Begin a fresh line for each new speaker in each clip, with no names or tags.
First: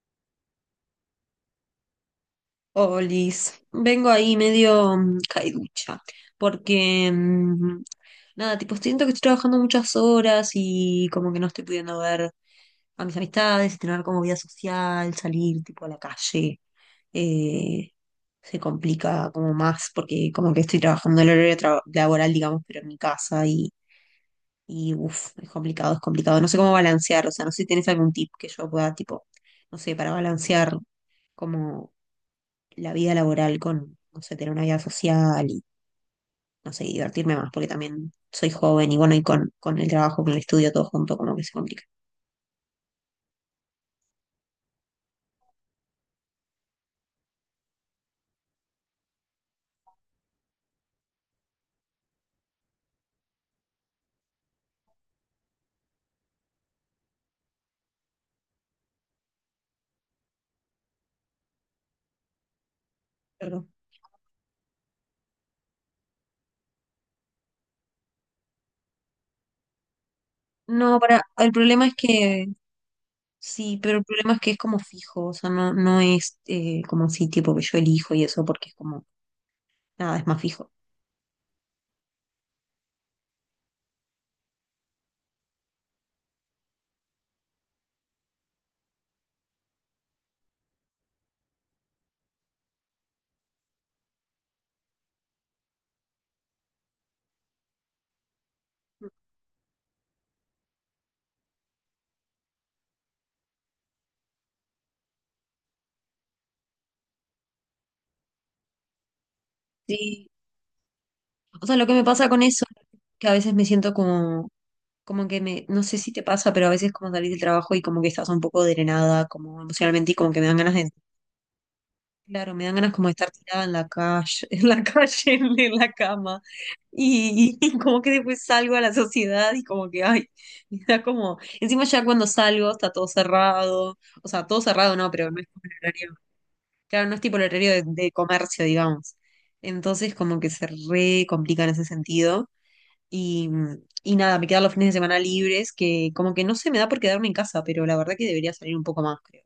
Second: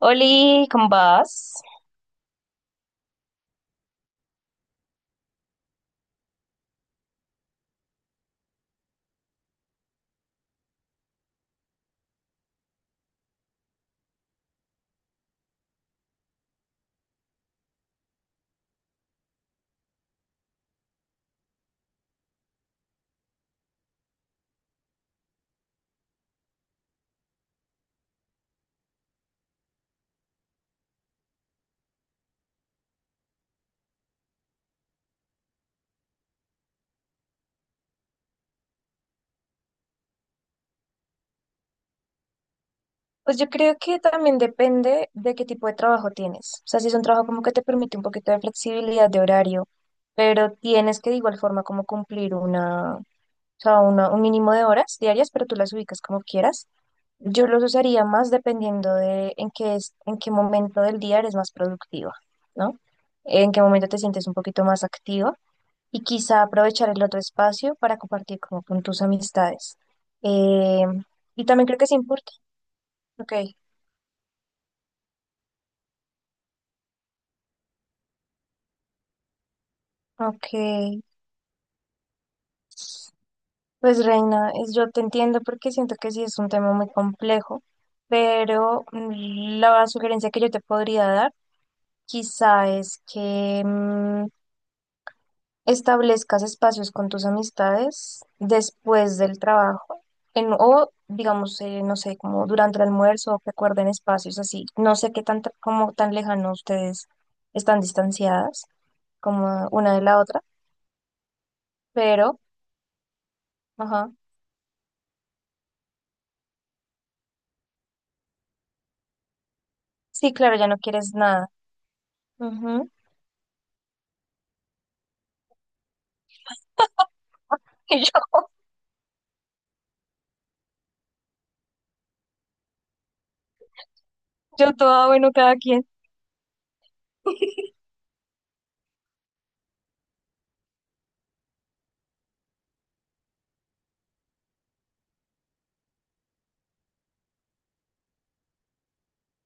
Oli, ¿cómo vas?
Olis, vengo ahí medio caiducha, porque nada, tipo, siento que estoy trabajando muchas horas y como que no estoy pudiendo ver a mis amistades, tener como vida social, salir tipo a la calle. eh, Se complica como más porque como que estoy trabajando el horario laboral, digamos, pero en mi casa y uff, es complicado, es complicado. No sé cómo balancear, o sea, no sé si tienes algún tip que yo pueda, tipo, no sé, para balancear. Como la vida laboral con, no sé, tener una vida social y, no sé, y divertirme más, porque también soy joven y bueno, y con el trabajo, con el estudio, todo junto, como que se complica.
Pues yo creo que también depende de qué tipo de trabajo tienes. O sea, si es un trabajo como que te permite un poquito de flexibilidad de horario, pero tienes que de igual forma como cumplir una, o sea, un mínimo de horas diarias, pero tú las ubicas como quieras. Yo los usaría más dependiendo de en qué es, en qué momento del día eres más productiva, ¿no? En qué
Pero,
momento te sientes un poquito más activa y quizá aprovechar el otro espacio para compartir como con tus amistades. Eh,
no, para,
y
el
también creo que
problema
es
es
importante.
que,
Ok,
sí, pero el problema es que es como fijo, o sea, no, no es como así, tipo que yo elijo y eso, porque es como, nada, es más fijo.
ok. Pues Reina, yo te entiendo porque siento que sí es un tema muy complejo, pero la sugerencia que yo te podría dar quizá es que establezcas espacios con tus amistades después del trabajo o digamos, no sé, como durante el almuerzo que acuerden espacios así. No sé qué tan, como tan lejano ustedes están distanciadas como una de la
Sí,
otra,
o sea, lo que me pasa
pero,
con eso que a veces me siento
ajá.
como, como que me, no sé si te pasa, pero a veces como salís del trabajo y como que estás un poco drenada, como emocionalmente, y como
Sí,
que me dan
claro, ya
ganas
no
de...
quieres nada.
Claro, me dan
Ujú.
ganas como de estar tirada en la calle, en la calle, en la cama. Y como
Y
que
yo,
después salgo a la sociedad y como que, ay, me da como, encima ya cuando salgo está todo cerrado, o sea, todo
yo
cerrado
toda,
no, pero
bueno,
no es
cada
como el
quien.
horario, claro, no es tipo el horario de comercio, digamos. Entonces como que se re complica en ese sentido. Y, y nada, me quedan los fines de semana libres, que como que no se me da por quedarme en casa, pero la verdad que debería salir un poco más, creo.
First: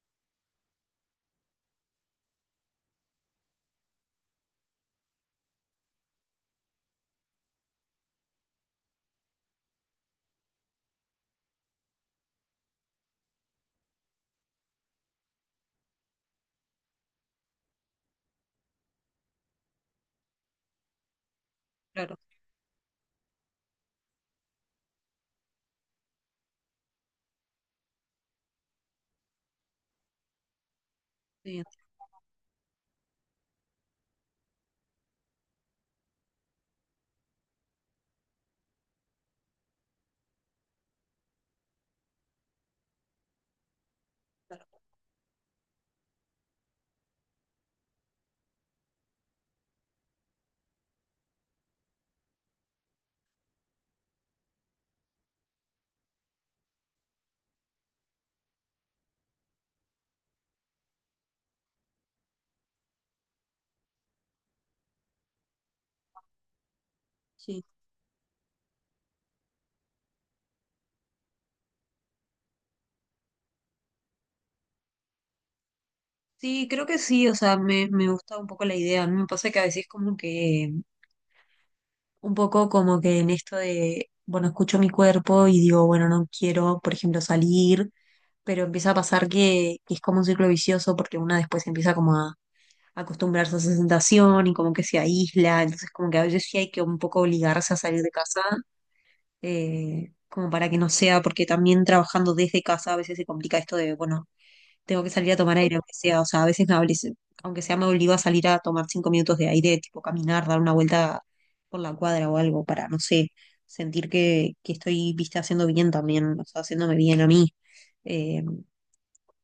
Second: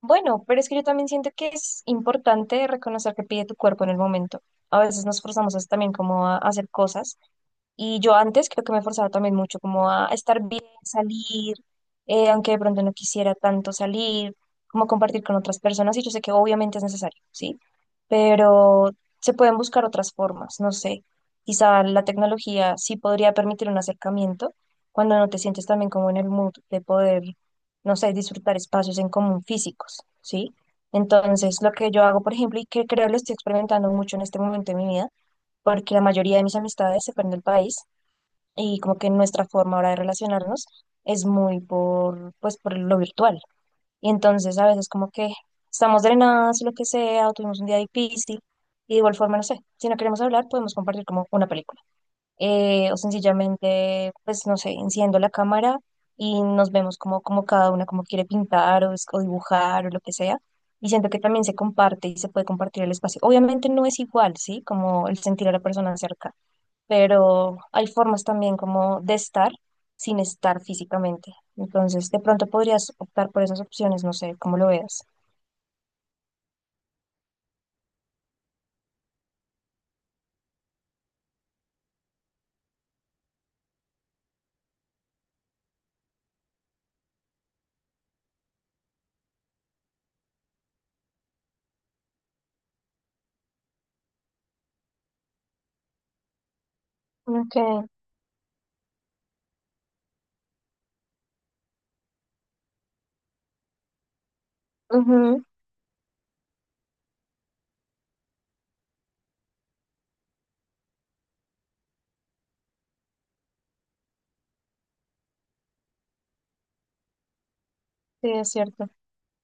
Bueno, pero es que yo también siento que es importante reconocer que pide tu cuerpo en el momento. A veces nos forzamos también como a hacer cosas. Y yo antes creo que me forzaba también mucho como a estar bien, salir, aunque de pronto no quisiera tanto salir, como compartir con otras personas, y yo sé que obviamente es necesario, ¿sí? Pero se pueden buscar otras formas, no sé. Quizá la
Claro,
tecnología sí podría permitir un acercamiento cuando no te sientes también como en el mood de poder, no sé, disfrutar espacios en común físicos, ¿sí? Entonces,
sí,
lo que yo hago, por ejemplo, y que creo lo estoy experimentando mucho en este momento de mi vida, porque la mayoría de mis amistades se fueron del país, y como que nuestra forma ahora de relacionarnos es muy por, pues, por lo virtual. Y entonces a
claro.
veces como que estamos drenadas, lo que sea, o tuvimos un día difícil, y de igual forma, no sé, si no queremos hablar, podemos compartir como una película. O sencillamente, pues, no sé, enciendo la cámara y nos vemos como, como cada una como quiere pintar o, o dibujar o lo que sea. Y siento que también se comparte y se puede compartir el espacio. Obviamente no es igual, ¿sí? Como el sentir a la persona cerca, pero
Sí.
hay formas también como de estar sin estar físicamente. Entonces, de pronto podrías optar por esas opciones, no sé cómo lo veas.
Sí, creo que sí, o sea, me gusta un poco la idea. A mí me pasa que a veces como que, un poco como que en esto de, bueno, escucho mi cuerpo y digo, bueno, no quiero, por ejemplo, salir, pero empieza a pasar que es como un ciclo vicioso porque una después empieza como a acostumbrarse a esa sensación y como que se aísla, entonces como que a veces sí hay que un poco obligarse a
Okay,
salir de casa, como para que no sea, porque también trabajando desde casa a veces se complica esto de, bueno, tengo que salir a
ujú,
tomar aire, aunque sea, o sea, a veces aunque sea me obligo a salir a tomar 5 minutos de aire, tipo caminar, dar una vuelta por la cuadra o algo para, no sé, sentir que estoy, viste, haciendo bien también, o sea, haciéndome bien a mí.
sí,
Eh,
es cierto.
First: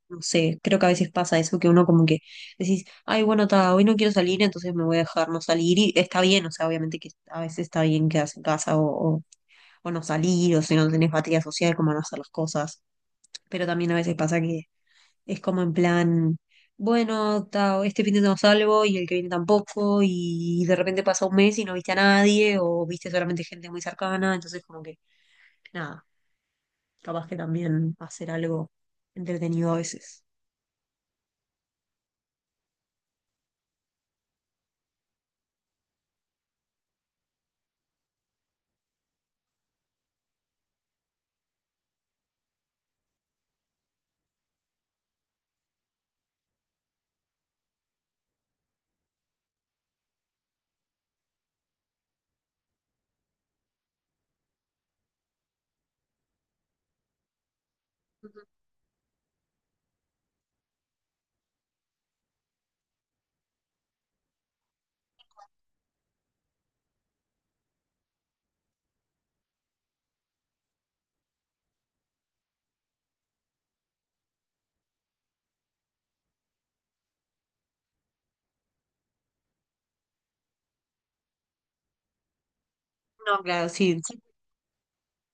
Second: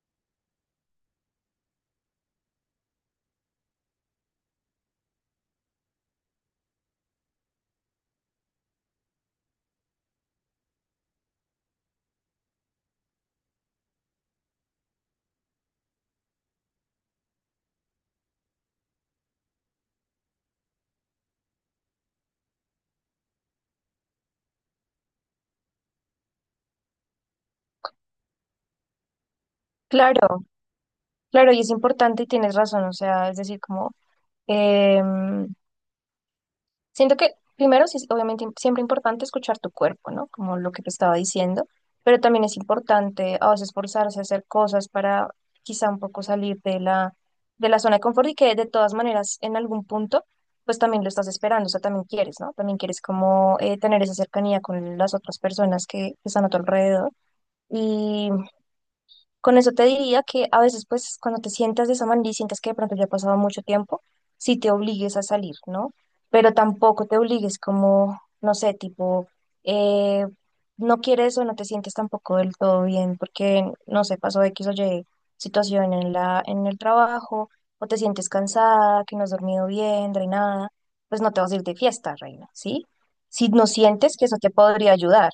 no sé, creo que a veces pasa eso que uno como que decís, ay, bueno, ta, hoy no quiero salir, entonces me voy a dejar no salir y está bien, o sea, obviamente que a veces está bien quedarse en casa o no salir, o si no tenés batería social, como no hacer las cosas, pero también a veces pasa que es como en plan, bueno, este fin de no salgo y el que viene tampoco, y de repente pasa un mes y no viste a nadie, o viste solamente gente muy cercana, entonces como que, nada, capaz que también hacer algo entretenido a veces.
Claro, claro, y es importante y tienes razón, o sea, es decir, como... em, siento que primero sí es obviamente siempre importante escuchar tu cuerpo, ¿no? Como lo que te estaba diciendo, pero también es importante a veces esforzarse a hacer cosas para quizá un poco salir de la zona de confort y que de todas maneras en algún punto pues también lo estás esperando, o sea, también quieres, ¿no? También quieres como tener esa cercanía con las otras personas que están a tu alrededor. Con eso te diría que a veces, pues, cuando te sientas de esa manera y sientes que de pronto ya ha pasado mucho tiempo, sí te obligues a salir, ¿no? Pero tampoco te obligues como, no sé, tipo, eh, no quieres o no te sientes tampoco del todo bien porque, no sé, pasó X o Y situación en la, en el trabajo, o te sientes cansada, que no has dormido bien, drenada, pues no te vas a ir de fiesta, reina, ¿sí?
No,
Si no
claro, sí. Sí,
sientes que eso te podría ayudar,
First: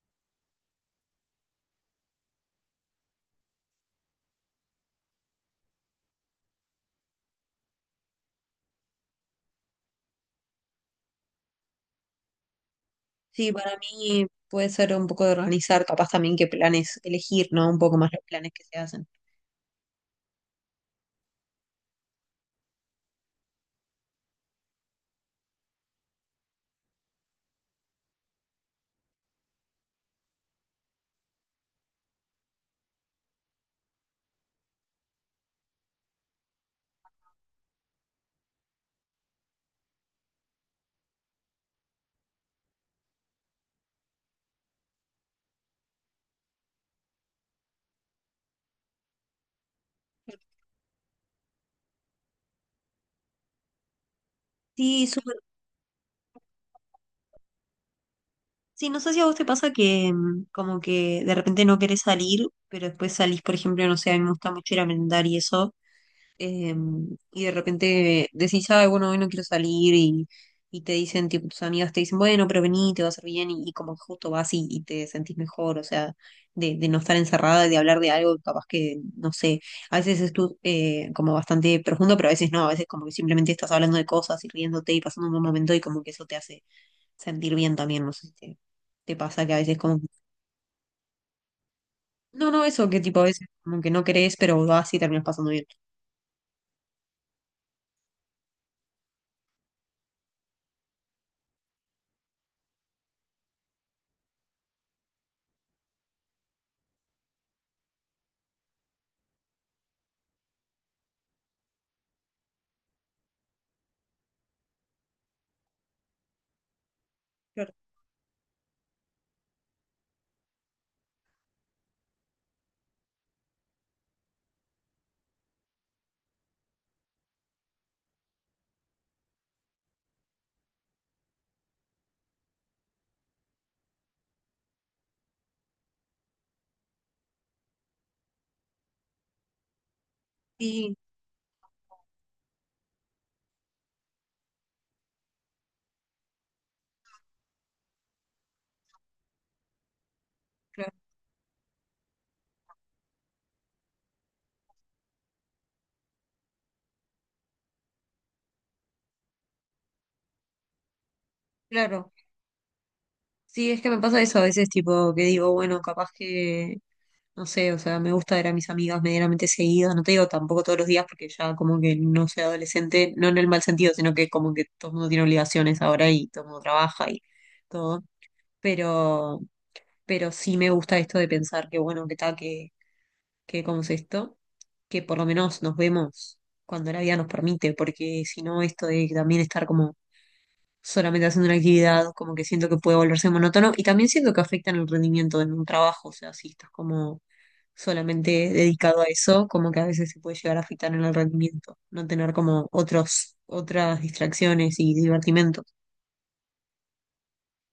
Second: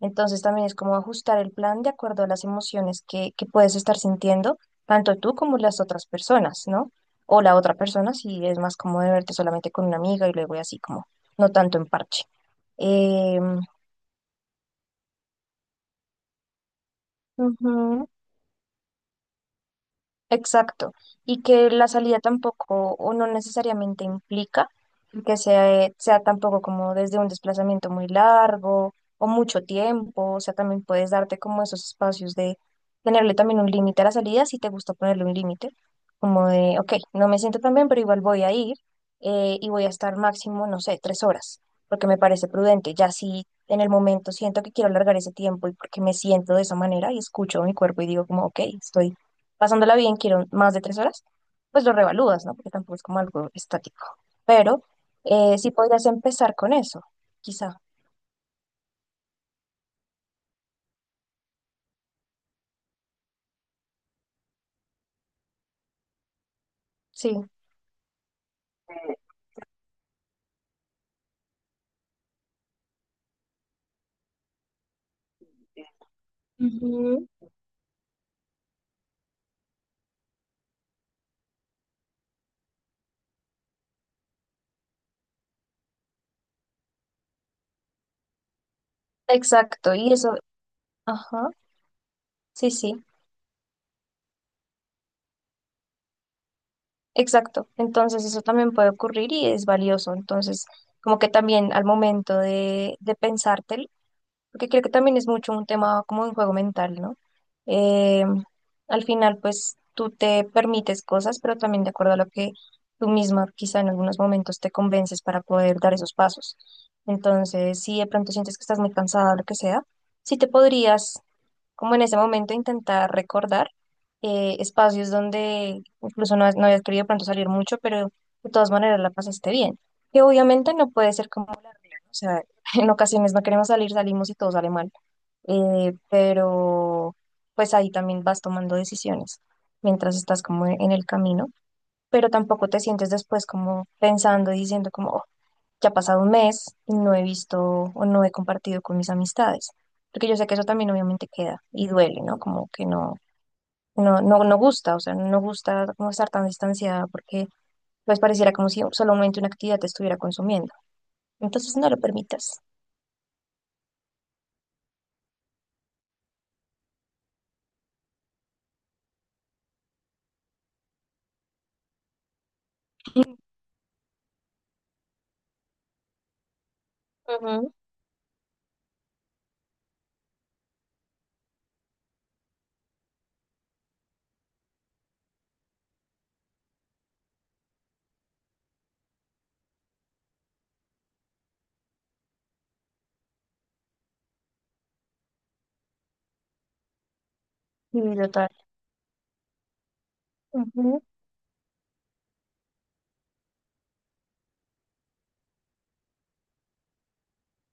entonces también es como ajustar el plan de acuerdo a las emociones que puedes estar sintiendo, tanto tú como las otras personas, ¿no? O la otra persona, si es más cómodo de verte solamente con una amiga y luego y así como, no tanto en parche. Eh,
sí, para mí puede ser un poco de organizar, capaz también qué planes elegir, ¿no? Un poco
ujú.
más los planes que se hacen.
Exacto, y que la salida tampoco o no necesariamente implica que sea, sea tampoco como desde un desplazamiento muy largo o mucho tiempo, o sea, también puedes darte como esos espacios de tenerle también un límite a la salida si te gusta ponerle un límite, como de, ok, no me siento tan bien, pero igual voy a ir, y voy a estar máximo, no sé, tres horas, porque me parece prudente, ya si en el momento siento que quiero alargar ese tiempo y porque me siento de esa manera y escucho mi cuerpo y digo como, ok, estoy pasándola bien, quiero más de tres horas, pues lo revalúas, ¿no? Porque tampoco es como algo estático. Pero
Sí, súper.
sí podrías empezar con eso, quizá.
Sí, no sé si a vos te pasa que como que de repente no querés salir, pero después salís, por ejemplo, no sé, a mí me gusta mucho ir a merendar y eso
Sí.
y de repente decís, ay, bueno, hoy no quiero salir y te dicen, tipo, tus amigas te dicen, bueno, pero vení, te va a hacer bien y como que justo vas y te sentís mejor, o sea, de no estar
Ujú.
encerrada, y de hablar de algo, capaz que, no sé, a veces es como bastante profundo, pero a veces no, a veces como que simplemente estás hablando de cosas y riéndote y pasando un buen momento y como que eso te hace sentir bien también, no sé si te, te pasa que a veces
Exacto.
como...
Y eso, ajá,
No, no,
sí,
eso que
sí,
tipo a veces como que no querés, pero vas y terminas pasando bien.
exacto. Entonces eso también puede ocurrir y es valioso. Entonces, como que también al momento de pensártelo, porque creo que también es mucho un tema como un juego mental, ¿no? Eh, Al final, pues tú te permites cosas, pero también de acuerdo a lo que tú misma quizá en algunos momentos te convences para poder dar esos pasos.
Claro.
Entonces, si de pronto sientes que estás muy cansada o lo que sea, sí te podrías, como en ese momento, intentar recordar espacios donde incluso no, no hayas querido de pronto salir mucho, pero de todas maneras la pasaste bien. Que obviamente no puede ser como, o sea, en ocasiones no queremos salir, salimos y todo sale mal, pero pues ahí también vas tomando decisiones mientras estás como en
Sí,
el camino, pero tampoco te sientes después como pensando y diciendo como, "Oh, ya ha pasado un mes y no he visto o no he compartido con mis amistades", porque yo sé que eso también
claro,
obviamente queda y duele, ¿no? Como que no, no, no, no gusta, o sea, no gusta como estar tan distanciada porque pues pareciera como si solamente una actividad te estuviera consumiendo. Entonces no lo
claro.
permitas.
Sí, es que me pasa eso a veces, tipo, que digo, bueno, capaz que, no sé, o sea, me gusta ver a mis amigas medianamente seguidas, no te digo tampoco todos los días, porque ya como que no soy adolescente, no en el mal sentido, sino que como que todo el mundo tiene obligaciones ahora y todo el mundo trabaja y
Ujú.
todo, pero, pero sí me gusta esto de pensar que, bueno, que tal, que, ¿cómo es esto? Que por lo menos nos vemos cuando la vida nos permite, porque si no, esto de también estar como solamente haciendo una actividad, como que siento que puede volverse monótono y también siento que afectan el rendimiento en un trabajo, o sea, si estás como
Y
solamente
total.
dedicado a eso, como que a veces se puede llegar a afectar en el rendimiento, no tener como otros, otras distracciones y divertimentos.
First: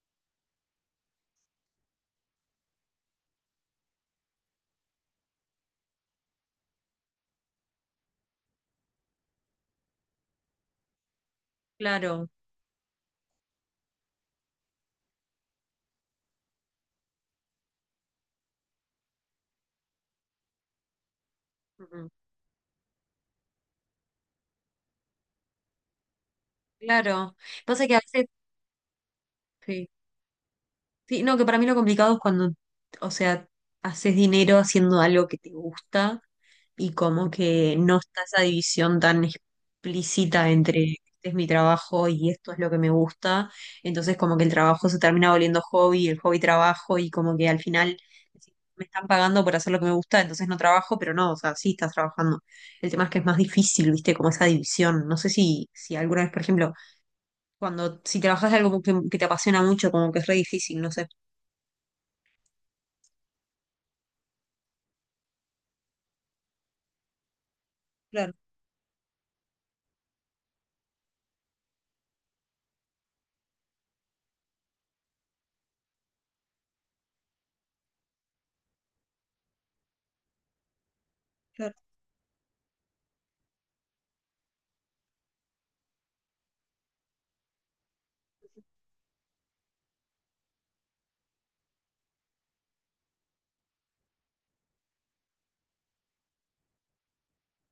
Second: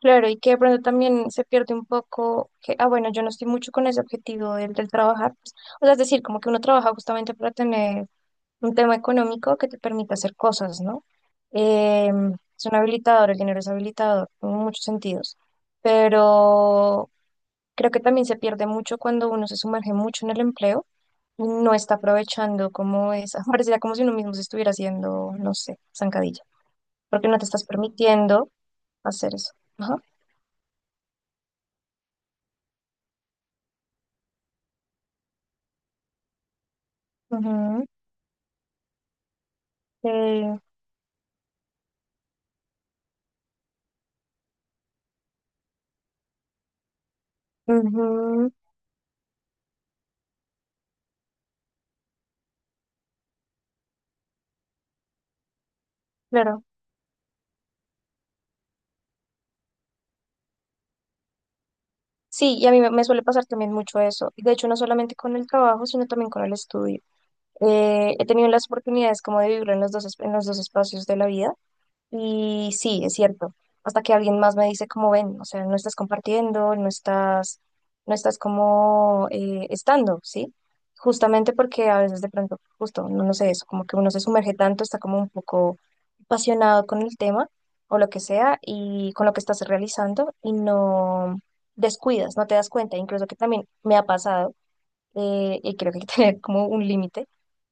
Claro, y que de pronto también se pierde un poco que, ah, bueno, yo no estoy mucho con ese objetivo del, del trabajar. Pues, o sea, es decir, como que uno trabaja justamente para tener un tema económico que te permita hacer cosas, ¿no? Eh,
Claro,
es un habilitador, el dinero es habilitador en muchos sentidos, pero creo que también se pierde mucho cuando uno se sumerge mucho en el empleo y no está
ujú,
aprovechando como esa, pareciera como si uno mismo se estuviera haciendo, no sé, zancadilla, porque
claro.
no te estás
Pasa que a veces,
permitiendo hacer eso.
sí.
Ajá.
Sí, no, que para mí lo complicado es cuando, o sea, haces dinero haciendo algo que te gusta y como que
Ujú.
no está esa división tan explícita
Eh,
entre este es mi trabajo y esto es lo que me gusta. Entonces como que el trabajo se termina volviendo hobby, el hobby trabajo y como que al final
ujú,
decís, me están pagando por hacer lo que me gusta, entonces no trabajo, pero no, o sea, sí estás trabajando. El tema es que es más difícil, viste, como esa división. No sé si, si alguna vez, por
claro.
ejemplo, cuando si trabajas de algo que te apasiona mucho, como que es re difícil, no sé.
Sí, y a mí me suele pasar también mucho eso. De hecho, no solamente con el trabajo, sino también con el estudio. He
Claro,
tenido las oportunidades como de vivirlo en los dos, en los dos espacios de la vida. Y sí, es cierto. Hasta que alguien más me dice cómo ven, o sea, no estás compartiendo, no estás, no estás como estando, ¿sí? Justamente
claro,
porque a veces de pronto, justo, no, no sé eso, como que uno se sumerge tanto, está como un poco apasionado con el tema o lo que sea y con lo que estás realizando y no descuidas, no te das cuenta, incluso que también me ha pasado, y creo que hay que tener como un límite,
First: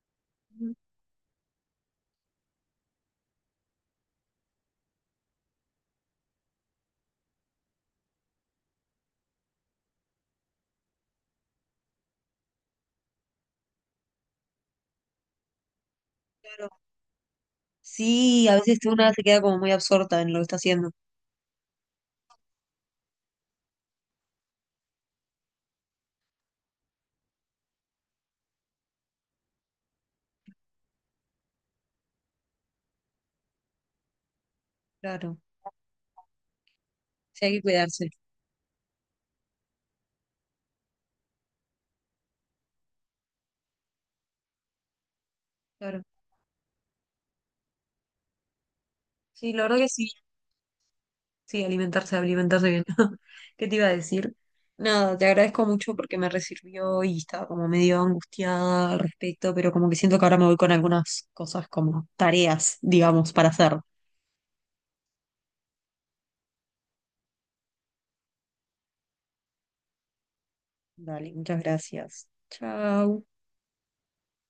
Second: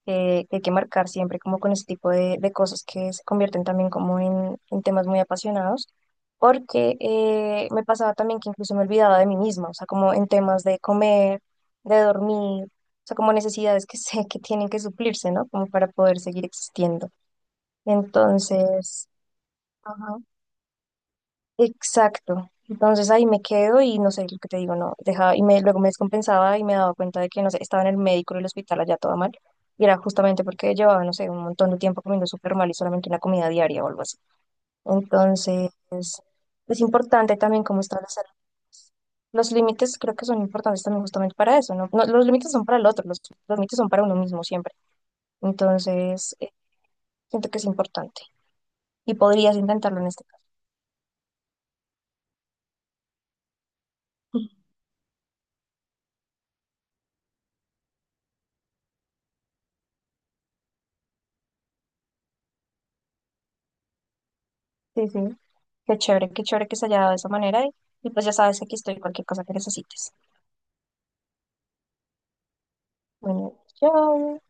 que hay que
mm,
marcar siempre como con este tipo de cosas que se convierten también como en temas muy apasionados, porque me pasaba también que incluso me olvidaba de mí misma, o sea, como en temas de comer, de dormir, o sea, como necesidades que sé que tienen que suplirse, ¿no? Como para poder seguir
claro.
existiendo.
Sí, a veces
Entonces,
una se queda como muy
ajá.
absorta en lo que está haciendo.
Exacto. Entonces ahí me quedo y no sé lo que te digo, no, dejaba y me, luego me descompensaba y me daba cuenta de que no sé, estaba en el médico en el hospital allá toda mal y era justamente porque llevaba, no sé, un montón de tiempo comiendo súper mal y solamente una comida diaria o algo así.
Claro.
Entonces es importante
Sí, hay que
también cómo está la
cuidarse.
salud. Los límites creo que son importantes también justamente para eso, ¿no? No, los límites son para el otro, los límites son para uno mismo siempre.
Claro.
Entonces siento que es importante y
Sí,
podrías
la verdad que
intentarlo en
sí.
este caso.
Sí, alimentarse, alimentarse bien. ¿Qué te iba a decir? Nada, te agradezco mucho porque me resirvió y estaba como medio angustiada al respecto, pero como que siento que ahora me voy con algunas cosas como tareas, digamos, para hacer.
Sí, sí. Qué chévere que se haya dado de esa manera y pues ya sabes que aquí estoy, cualquier cosa que necesites.
Dale, muchas gracias. Chao.
Bueno, chao.